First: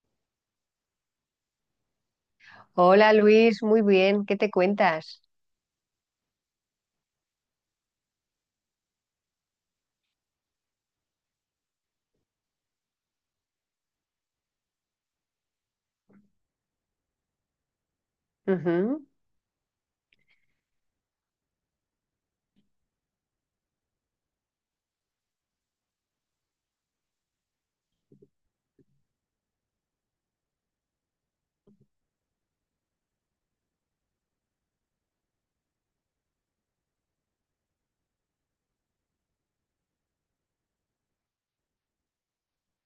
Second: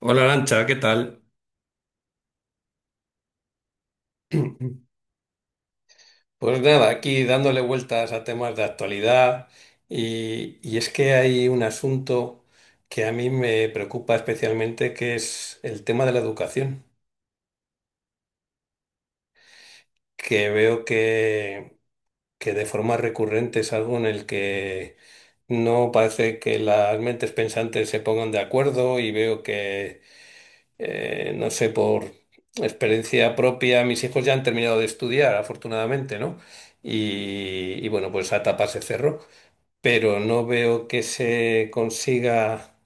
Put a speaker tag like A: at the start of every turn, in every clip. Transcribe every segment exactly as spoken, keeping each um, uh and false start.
A: Hola Lancha, ¿qué tal?
B: Hola Luis, muy bien, ¿qué te cuentas?
A: Pues nada, aquí dándole vueltas a temas de actualidad y, y es que hay un asunto que a mí me preocupa especialmente, que es el tema de la educación,
B: Ujú.
A: que veo que, que de forma recurrente es algo en el que no parece que las mentes pensantes se pongan de acuerdo y veo que eh, no sé, por experiencia propia, mis hijos ya han terminado de estudiar, afortunadamente, ¿no? Y, y bueno, pues esa etapa se cerró, pero no veo que se consiga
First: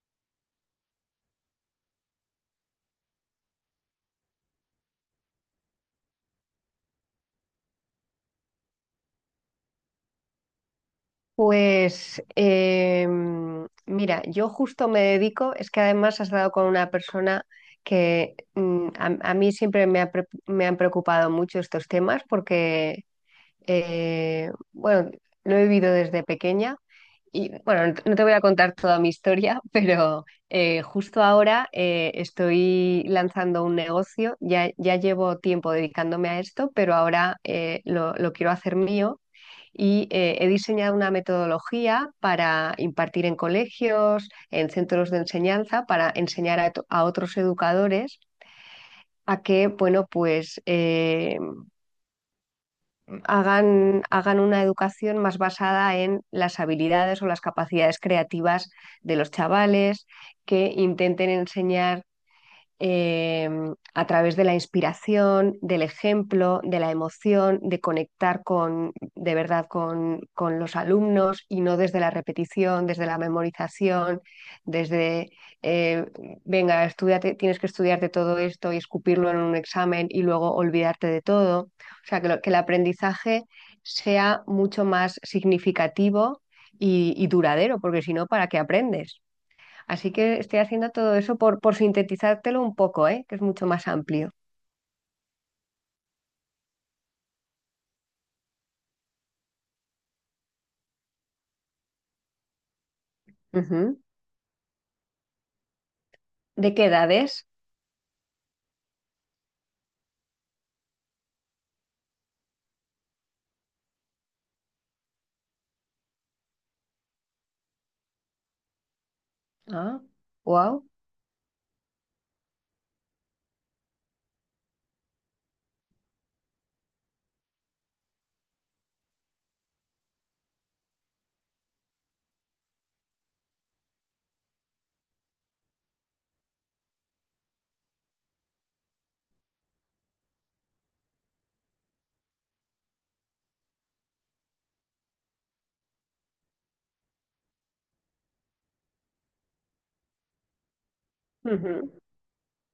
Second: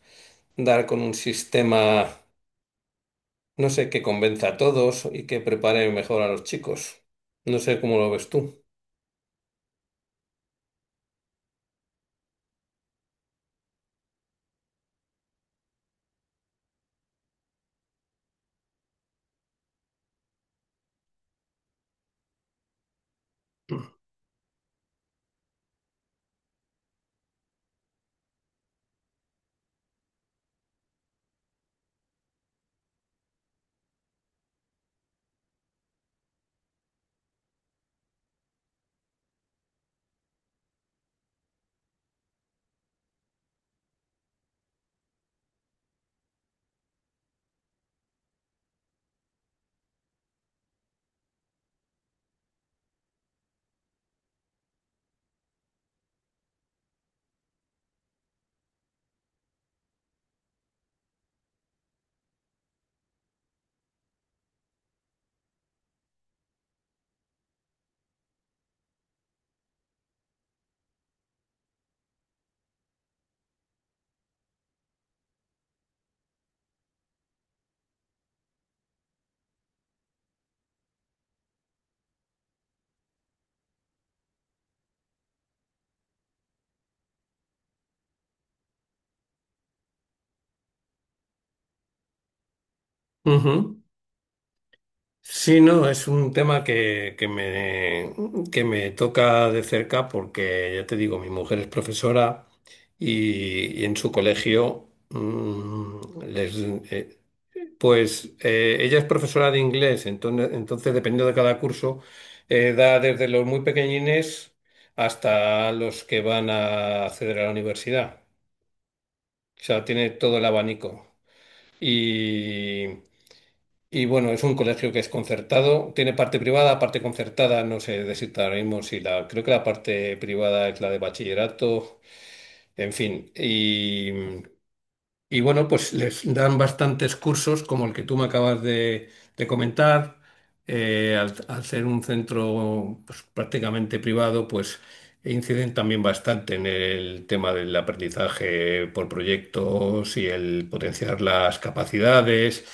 A: dar con un sistema, no sé, que convenza a todos y que prepare mejor a los chicos. No sé cómo lo ves tú.
B: Pues em, mira, yo justo me dedico, es que además has dado con una persona que mm, a, a mí siempre me, ha pre- me han preocupado mucho estos temas porque, eh, bueno, lo he vivido desde pequeña. Y bueno, no no te voy a contar toda mi historia, pero eh, justo ahora eh, estoy lanzando un negocio. Ya, ya llevo tiempo dedicándome a esto, pero ahora eh, lo, lo quiero hacer mío y eh, he diseñado una metodología para impartir en colegios, en centros de enseñanza, para enseñar a, to- a otros educadores a que, bueno, pues eh, hagan, hagan una educación más basada en las habilidades o las capacidades creativas de los chavales, que intenten enseñar eh, a través de la inspiración, del ejemplo, de la emoción, de conectar con, de verdad con, con los alumnos y no desde la repetición, desde la memorización, desde, eh, venga, estudiate, tienes que estudiarte todo esto y escupirlo en un examen y luego olvidarte de todo. O sea, que, lo, que el aprendizaje sea mucho más significativo y, y duradero, porque si no, ¿para qué aprendes? Así que estoy haciendo todo eso por, por sintetizártelo un poco, ¿eh? Que es mucho
A: Ujú.
B: más amplio.
A: Sí, no, es un tema que, que me, que me toca de cerca porque, ya te digo, mi mujer es profesora y, y en
B: Ujú.
A: su colegio, mm, les,
B: ¿De qué
A: eh,
B: edades?
A: pues eh, ella es profesora de inglés, entonces, entonces dependiendo de cada curso, eh, da desde los muy pequeñines hasta los que van a acceder a la universidad. O sea,
B: Ah,
A: tiene todo el
B: wow.
A: abanico. Y bueno, es un colegio que es concertado, tiene parte privada, parte concertada, no sé decirte ahora mismo si la, creo que la parte privada es la de bachillerato, en fin, y, y bueno, pues les dan bastantes cursos, como el que tú me acabas de, de comentar. Eh, al, al ser un centro pues, prácticamente privado, pues inciden también bastante en el tema del aprendizaje por proyectos y el potenciar las
B: Ujú.
A: capacidades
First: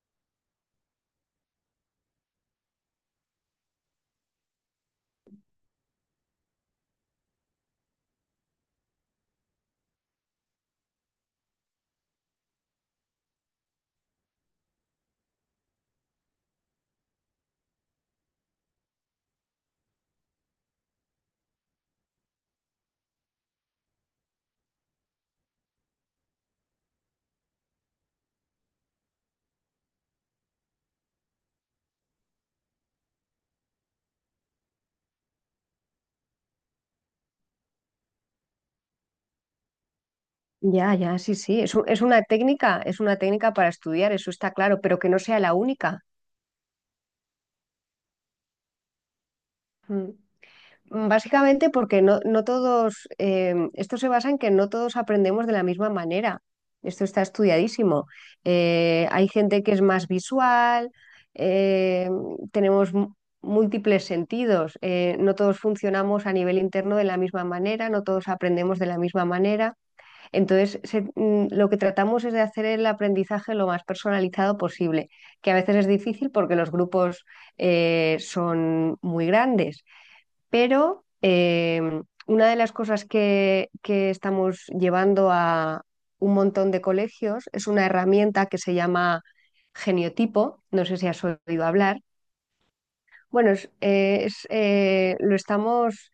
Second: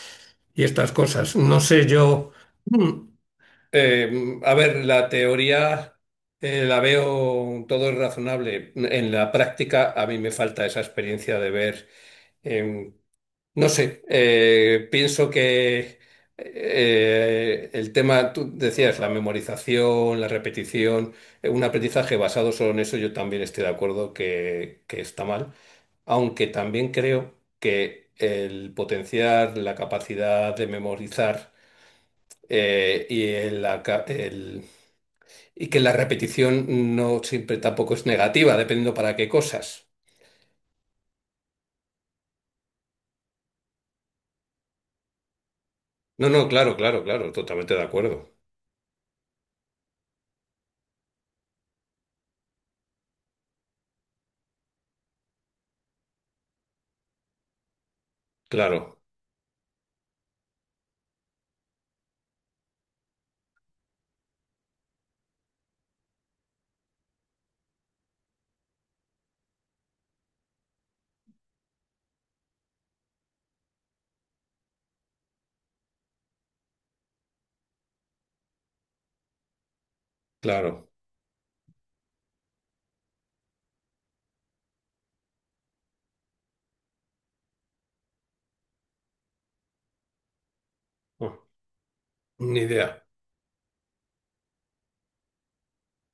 A: y estas cosas. No sé yo. mm, eh, a ver, la teoría eh, la veo todo es razonable. En la práctica, a mí me falta esa experiencia de ver no sé, eh, pienso que eh, el tema, tú decías, la memorización, la repetición, eh, un aprendizaje basado solo en eso, yo también estoy de acuerdo que, que está mal, aunque también creo que el potenciar la capacidad de memorizar eh, y, el aca- el- y que la repetición no siempre tampoco es negativa, dependiendo para qué cosas.
B: Ya, ya, sí, sí. Es, un- es una técnica, es una técnica para estudiar, eso está claro, pero que no sea la única.
A: No, no, claro, claro, claro, totalmente de acuerdo.
B: Mm. mm, Básicamente porque no, no todos, eh, esto se basa en que no todos aprendemos de la misma manera. Esto está estudiadísimo.
A: Claro,
B: Eh, hay gente que es más visual, eh, tenemos mu- múltiples sentidos, eh, no todos funcionamos a nivel interno de la misma manera, no todos aprendemos de la misma manera. Entonces, se- mm, lo que tratamos es de hacer el aprendizaje lo más personalizado posible, que a veces es difícil porque los grupos eh, son muy grandes,
A: claro.
B: pero eh, una de las cosas que, que estamos llevando a un montón de colegios es una herramienta que se llama geniotipo, no sé si has oído hablar.
A: Ni idea.
B: Bueno, es, eh, es, eh, lo estamos,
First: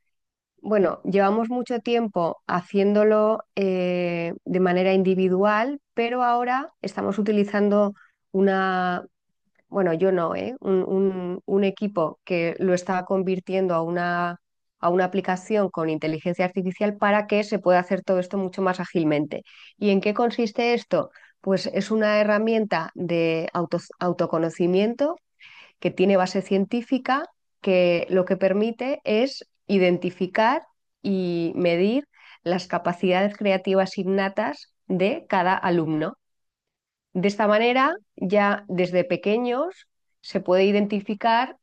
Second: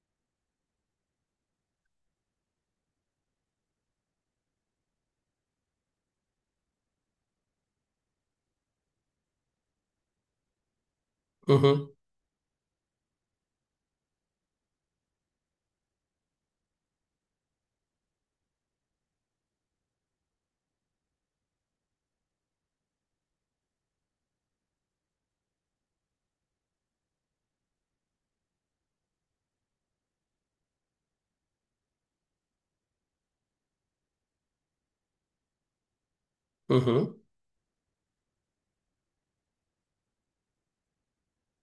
B: bueno, llevamos mucho tiempo haciéndolo eh, de manera individual, pero ahora estamos utilizando una, bueno, yo no, ¿eh? Un, un- un
A: Ujú,
B: equipo que lo está convirtiendo a una, a una aplicación con inteligencia artificial para que se pueda hacer todo esto mucho más ágilmente. ¿Y en qué consiste esto? Pues es una herramienta de auto- autoconocimiento que tiene base científica, que lo que permite es identificar y medir las capacidades creativas innatas de cada alumno.
A: ujú.
B: De esta manera, ya desde pequeños se puede identificar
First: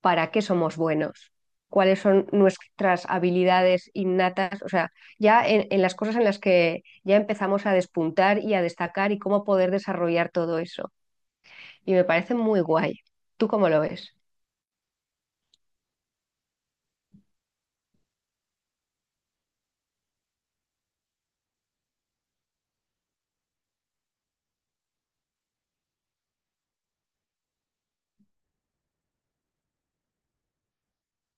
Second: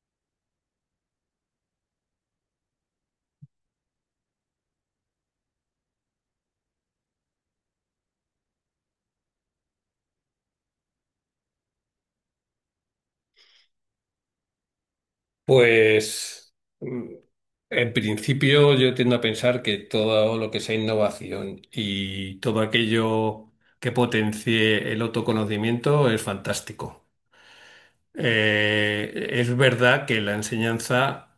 B: para qué somos buenos, cuáles son nuestras habilidades innatas, o sea, ya en, en las cosas en las que ya empezamos a despuntar y a destacar y cómo poder desarrollar todo eso. Y me parece muy guay. ¿Tú cómo lo ves?
A: Pues mm, en principio yo tiendo a pensar que todo lo que sea innovación y todo aquello que potencie el autoconocimiento es fantástico. Eh, es verdad que la enseñanza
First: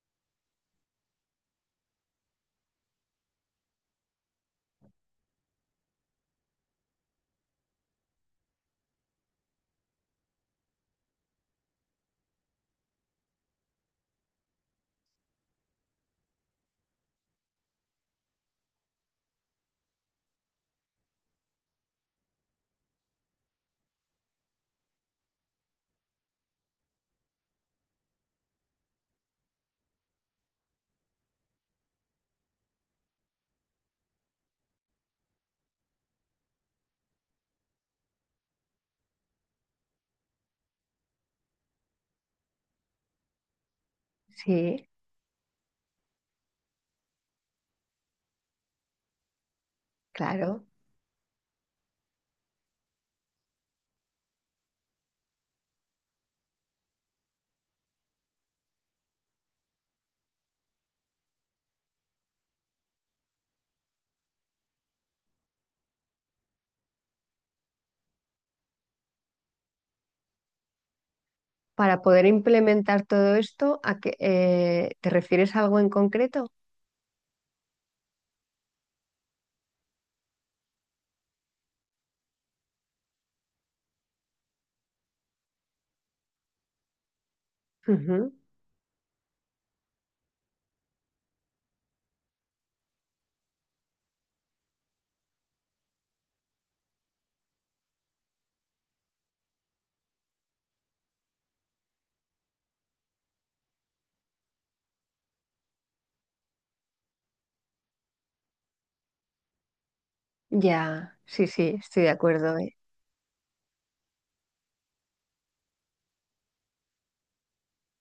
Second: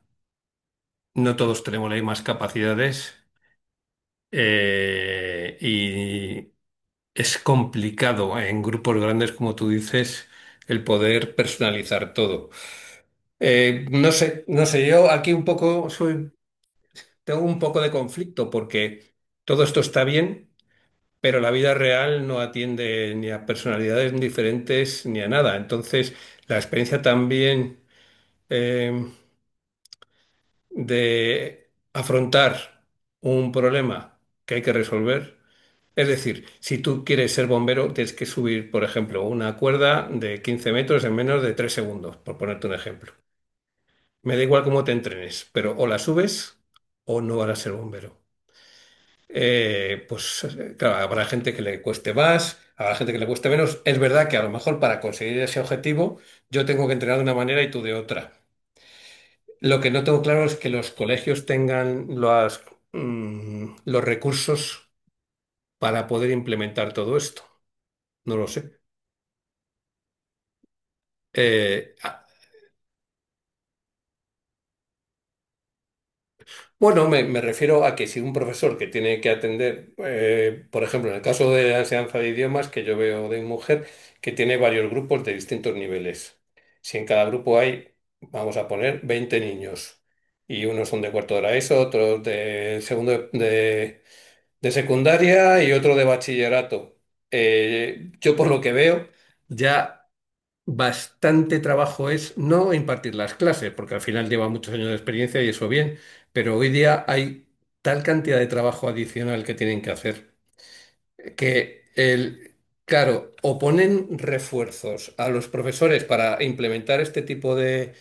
A: no todos tenemos las mismas capacidades eh, y es complicado en grupos grandes, como tú dices, el poder personalizar todo. Eh, no sé, no sé, yo aquí un poco soy, tengo un poco de conflicto porque todo esto está bien, pero la vida real no atiende ni a personalidades diferentes ni a nada. Entonces, la experiencia también eh, de afrontar un problema que hay que resolver. Es decir, si tú quieres ser bombero, tienes que subir, por ejemplo, una cuerda de quince metros en menos de tres segundos, por ponerte un ejemplo. Me da igual cómo
B: Sí,
A: te entrenes, pero o la subes o no vas a ser bombero. Eh, pues
B: claro.
A: eh, claro, habrá gente que le cueste más, habrá gente que le cueste menos. Es verdad que a lo mejor para conseguir ese objetivo yo tengo que entrenar de una manera y tú de otra. Lo que no tengo claro es que los colegios tengan las, mm, los recursos para poder implementar todo esto. No lo sé. Eh,
B: Para poder implementar todo esto, ¿a qué, eh, te refieres a algo en concreto?
A: Bueno, me, me refiero a que si un profesor que tiene que atender, eh, por ejemplo, en el caso de la enseñanza de idiomas que yo veo de mujer, que tiene varios grupos de distintos niveles. Si en cada grupo hay,
B: Ujú.
A: vamos a poner, veinte niños, y unos son de cuarto de la ESO, otros de segundo de, de secundaria y otro de bachillerato. Eh, yo por lo que veo, ya... Bastante trabajo es no impartir las clases, porque al final lleva muchos años de experiencia y eso bien, pero hoy día hay tal cantidad de trabajo adicional que tienen que hacer
B: Ya, sí, sí,
A: que
B: estoy de
A: el,
B: acuerdo, ¿eh?
A: claro, o ponen refuerzos a los profesores para implementar este tipo de,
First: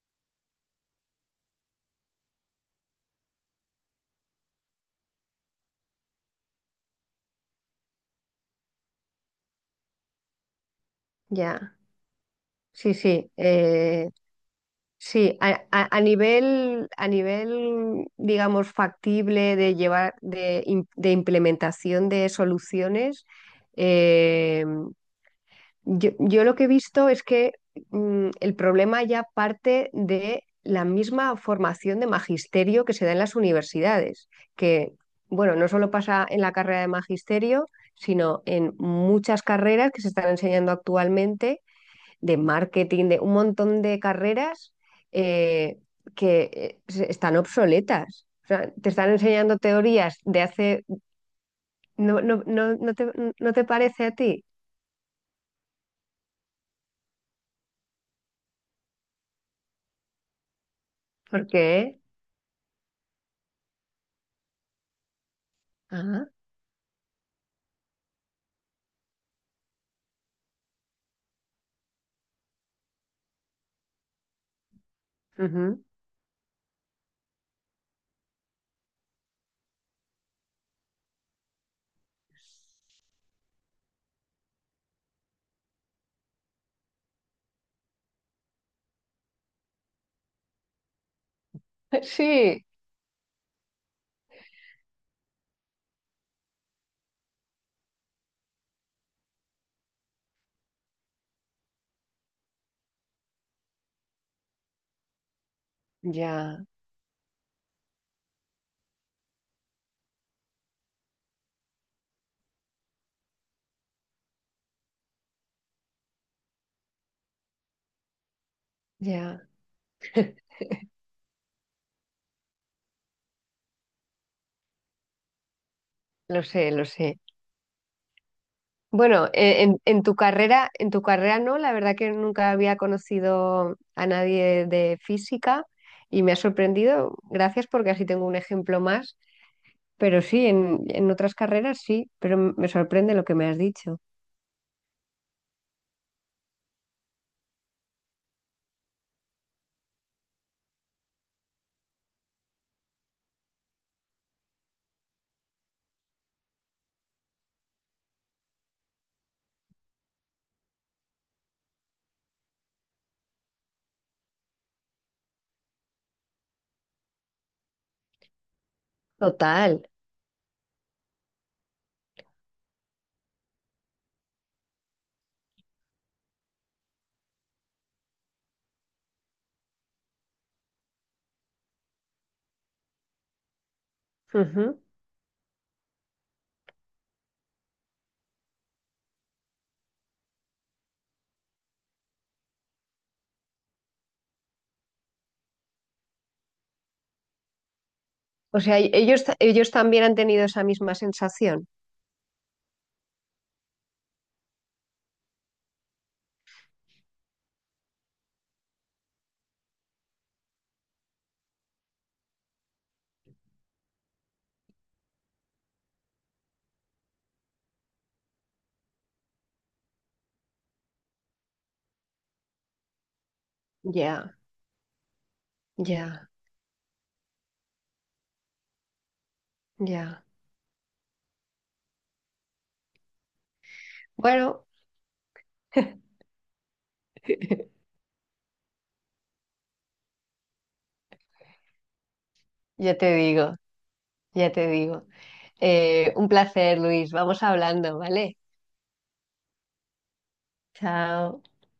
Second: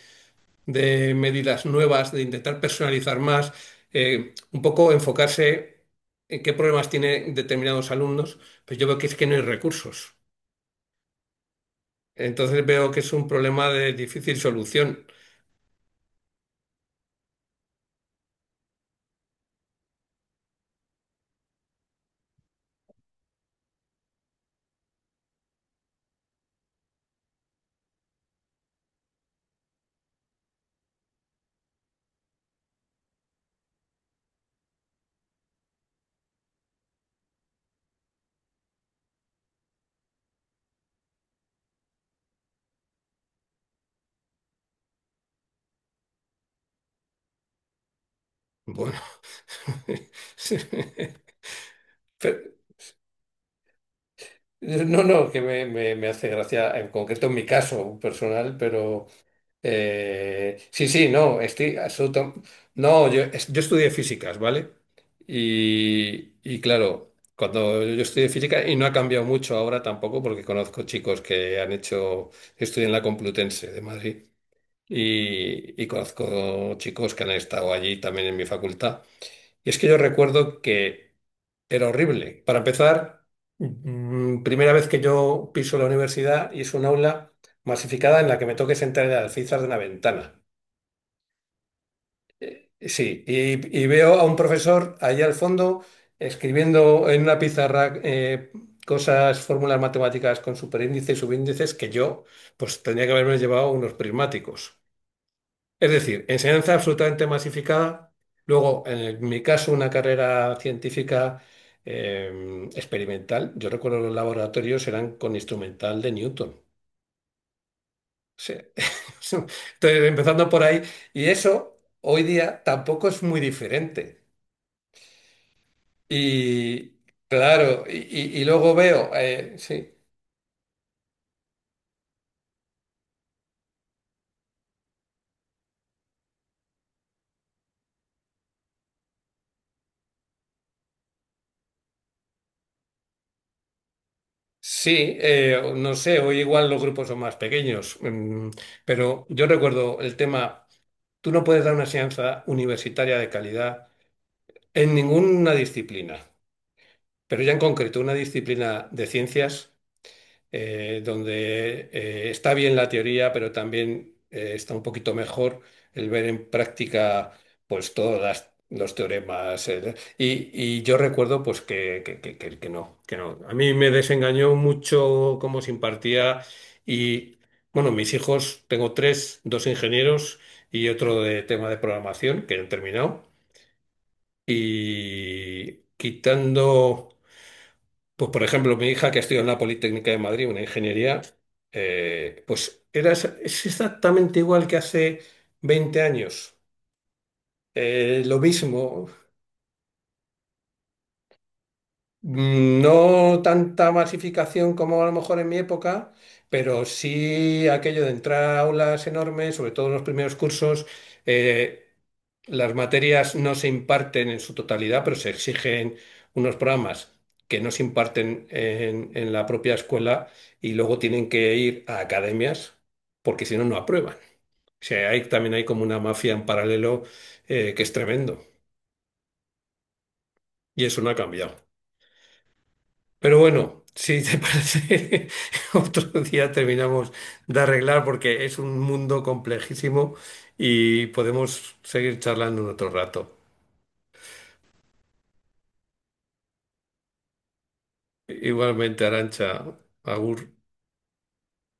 A: de medidas nuevas, de intentar personalizar más, eh, un poco enfocarse en qué problemas tienen determinados alumnos, pues yo veo que es que no hay recursos.
B: Ya.
A: Entonces veo
B: Sí,
A: que es un
B: sí,
A: problema de
B: eh,
A: difícil solución.
B: sí, a, a- a nivel, a nivel, digamos, factible de llevar, de, im- de implementación de soluciones, eh, yo, yo lo que he visto es que mm, el problema ya parte de la misma formación de magisterio que se da en las universidades, que, bueno, no solo pasa en la carrera de magisterio, sino en muchas carreras que se están enseñando actualmente de marketing, de un montón de carreras eh, que eh, se- están obsoletas. O sea, te
A: Bueno,
B: están enseñando teorías de hace... No, no,
A: pero-
B: no, no te, no te parece a ti.
A: no, no, que me, me- me hace gracia, en concreto en mi caso personal, pero eh, sí, sí, no,
B: ¿Por
A: estoy
B: qué?
A: absoluto. No, yo, es- yo estudié físicas, ¿vale?
B: Ah,
A: Y, y claro, cuando yo estudié física, y no ha cambiado mucho ahora tampoco, porque conozco chicos que han hecho, estudian en la Complutense de Madrid, y,
B: ujú.
A: y conozco chicos que han estado allí también en mi facultad. Y es que yo recuerdo que. Era horrible. Para empezar, mm, primera vez que yo piso la universidad y es un aula masificada en la que me toque sentar en el alféizar de una ventana.
B: Sí,
A: Sí, y, y veo a un profesor allá al fondo escribiendo en una pizarra eh, cosas, fórmulas matemáticas con superíndices y subíndices que yo pues tendría que haberme llevado unos prismáticos. Es decir,
B: ya,
A: enseñanza absolutamente masificada. Luego, en el- mi caso, una carrera científica eh, experimental. Yo recuerdo los laboratorios eran con instrumental de Newton. O
B: ya.
A: Entonces, empezando por ahí. Y eso, hoy día, tampoco es muy diferente.
B: Lo sé, lo
A: Y
B: sé.
A: claro, y, y- y luego veo,
B: Bueno,
A: eh,
B: eh, en,
A: sí.
B: en tu carrera, en tu carrera no, la verdad que nunca había conocido a nadie de física y me ha sorprendido. Gracias porque así tengo un ejemplo más. Pero sí, en, en otras carreras sí, pero m- me sorprende lo que me has dicho.
A: Sí, eh, no sé, hoy igual los grupos son más pequeños, mm, pero yo recuerdo el tema. Tú no puedes dar una enseñanza universitaria de calidad en ninguna disciplina, pero ya en concreto una disciplina de ciencias eh, donde eh, está bien la teoría, pero también eh, está un poquito mejor el ver en práctica pues todos las- los teoremas.
B: Total.
A: el- y, y yo recuerdo pues que, que, que, que- que no, que no. A mí me desengañó mucho cómo se impartía y bueno, mis hijos, tengo tres, dos ingenieros y otro de tema de programación que han terminado.
B: Ujú.
A: Y quitando... Pues, por ejemplo, mi hija que estudia en la Politécnica de Madrid, una ingeniería, eh, pues era, es es exactamente igual que hace veinte años. Eh, lo
B: O sea, y-
A: mismo.
B: ellos, ta- ellos también han tenido esa misma sensación.
A: Mm, No tanta masificación como a lo mejor en mi época, pero sí aquello de entrar a aulas enormes, sobre todo en los primeros cursos. eh, las materias no se imparten en su totalidad, pero se exigen unos programas que no se imparten en, en la propia escuela y luego tienen que ir a academias porque si no, no aprueban.
B: Ya,
A: O sea, hay, también hay como una
B: ya,
A: mafia en paralelo eh, que es tremendo
B: ya.
A: y eso no ha cambiado. Pero bueno, si te
B: Bueno,
A: parece, otro día terminamos de arreglar porque es un mundo complejísimo y podemos seguir charlando en otro
B: ya te
A: rato.
B: digo, ya te digo. Eh, un placer, Luis. Vamos hablando, ¿vale?
A: Igualmente, Arancha, Agur.
B: Chao.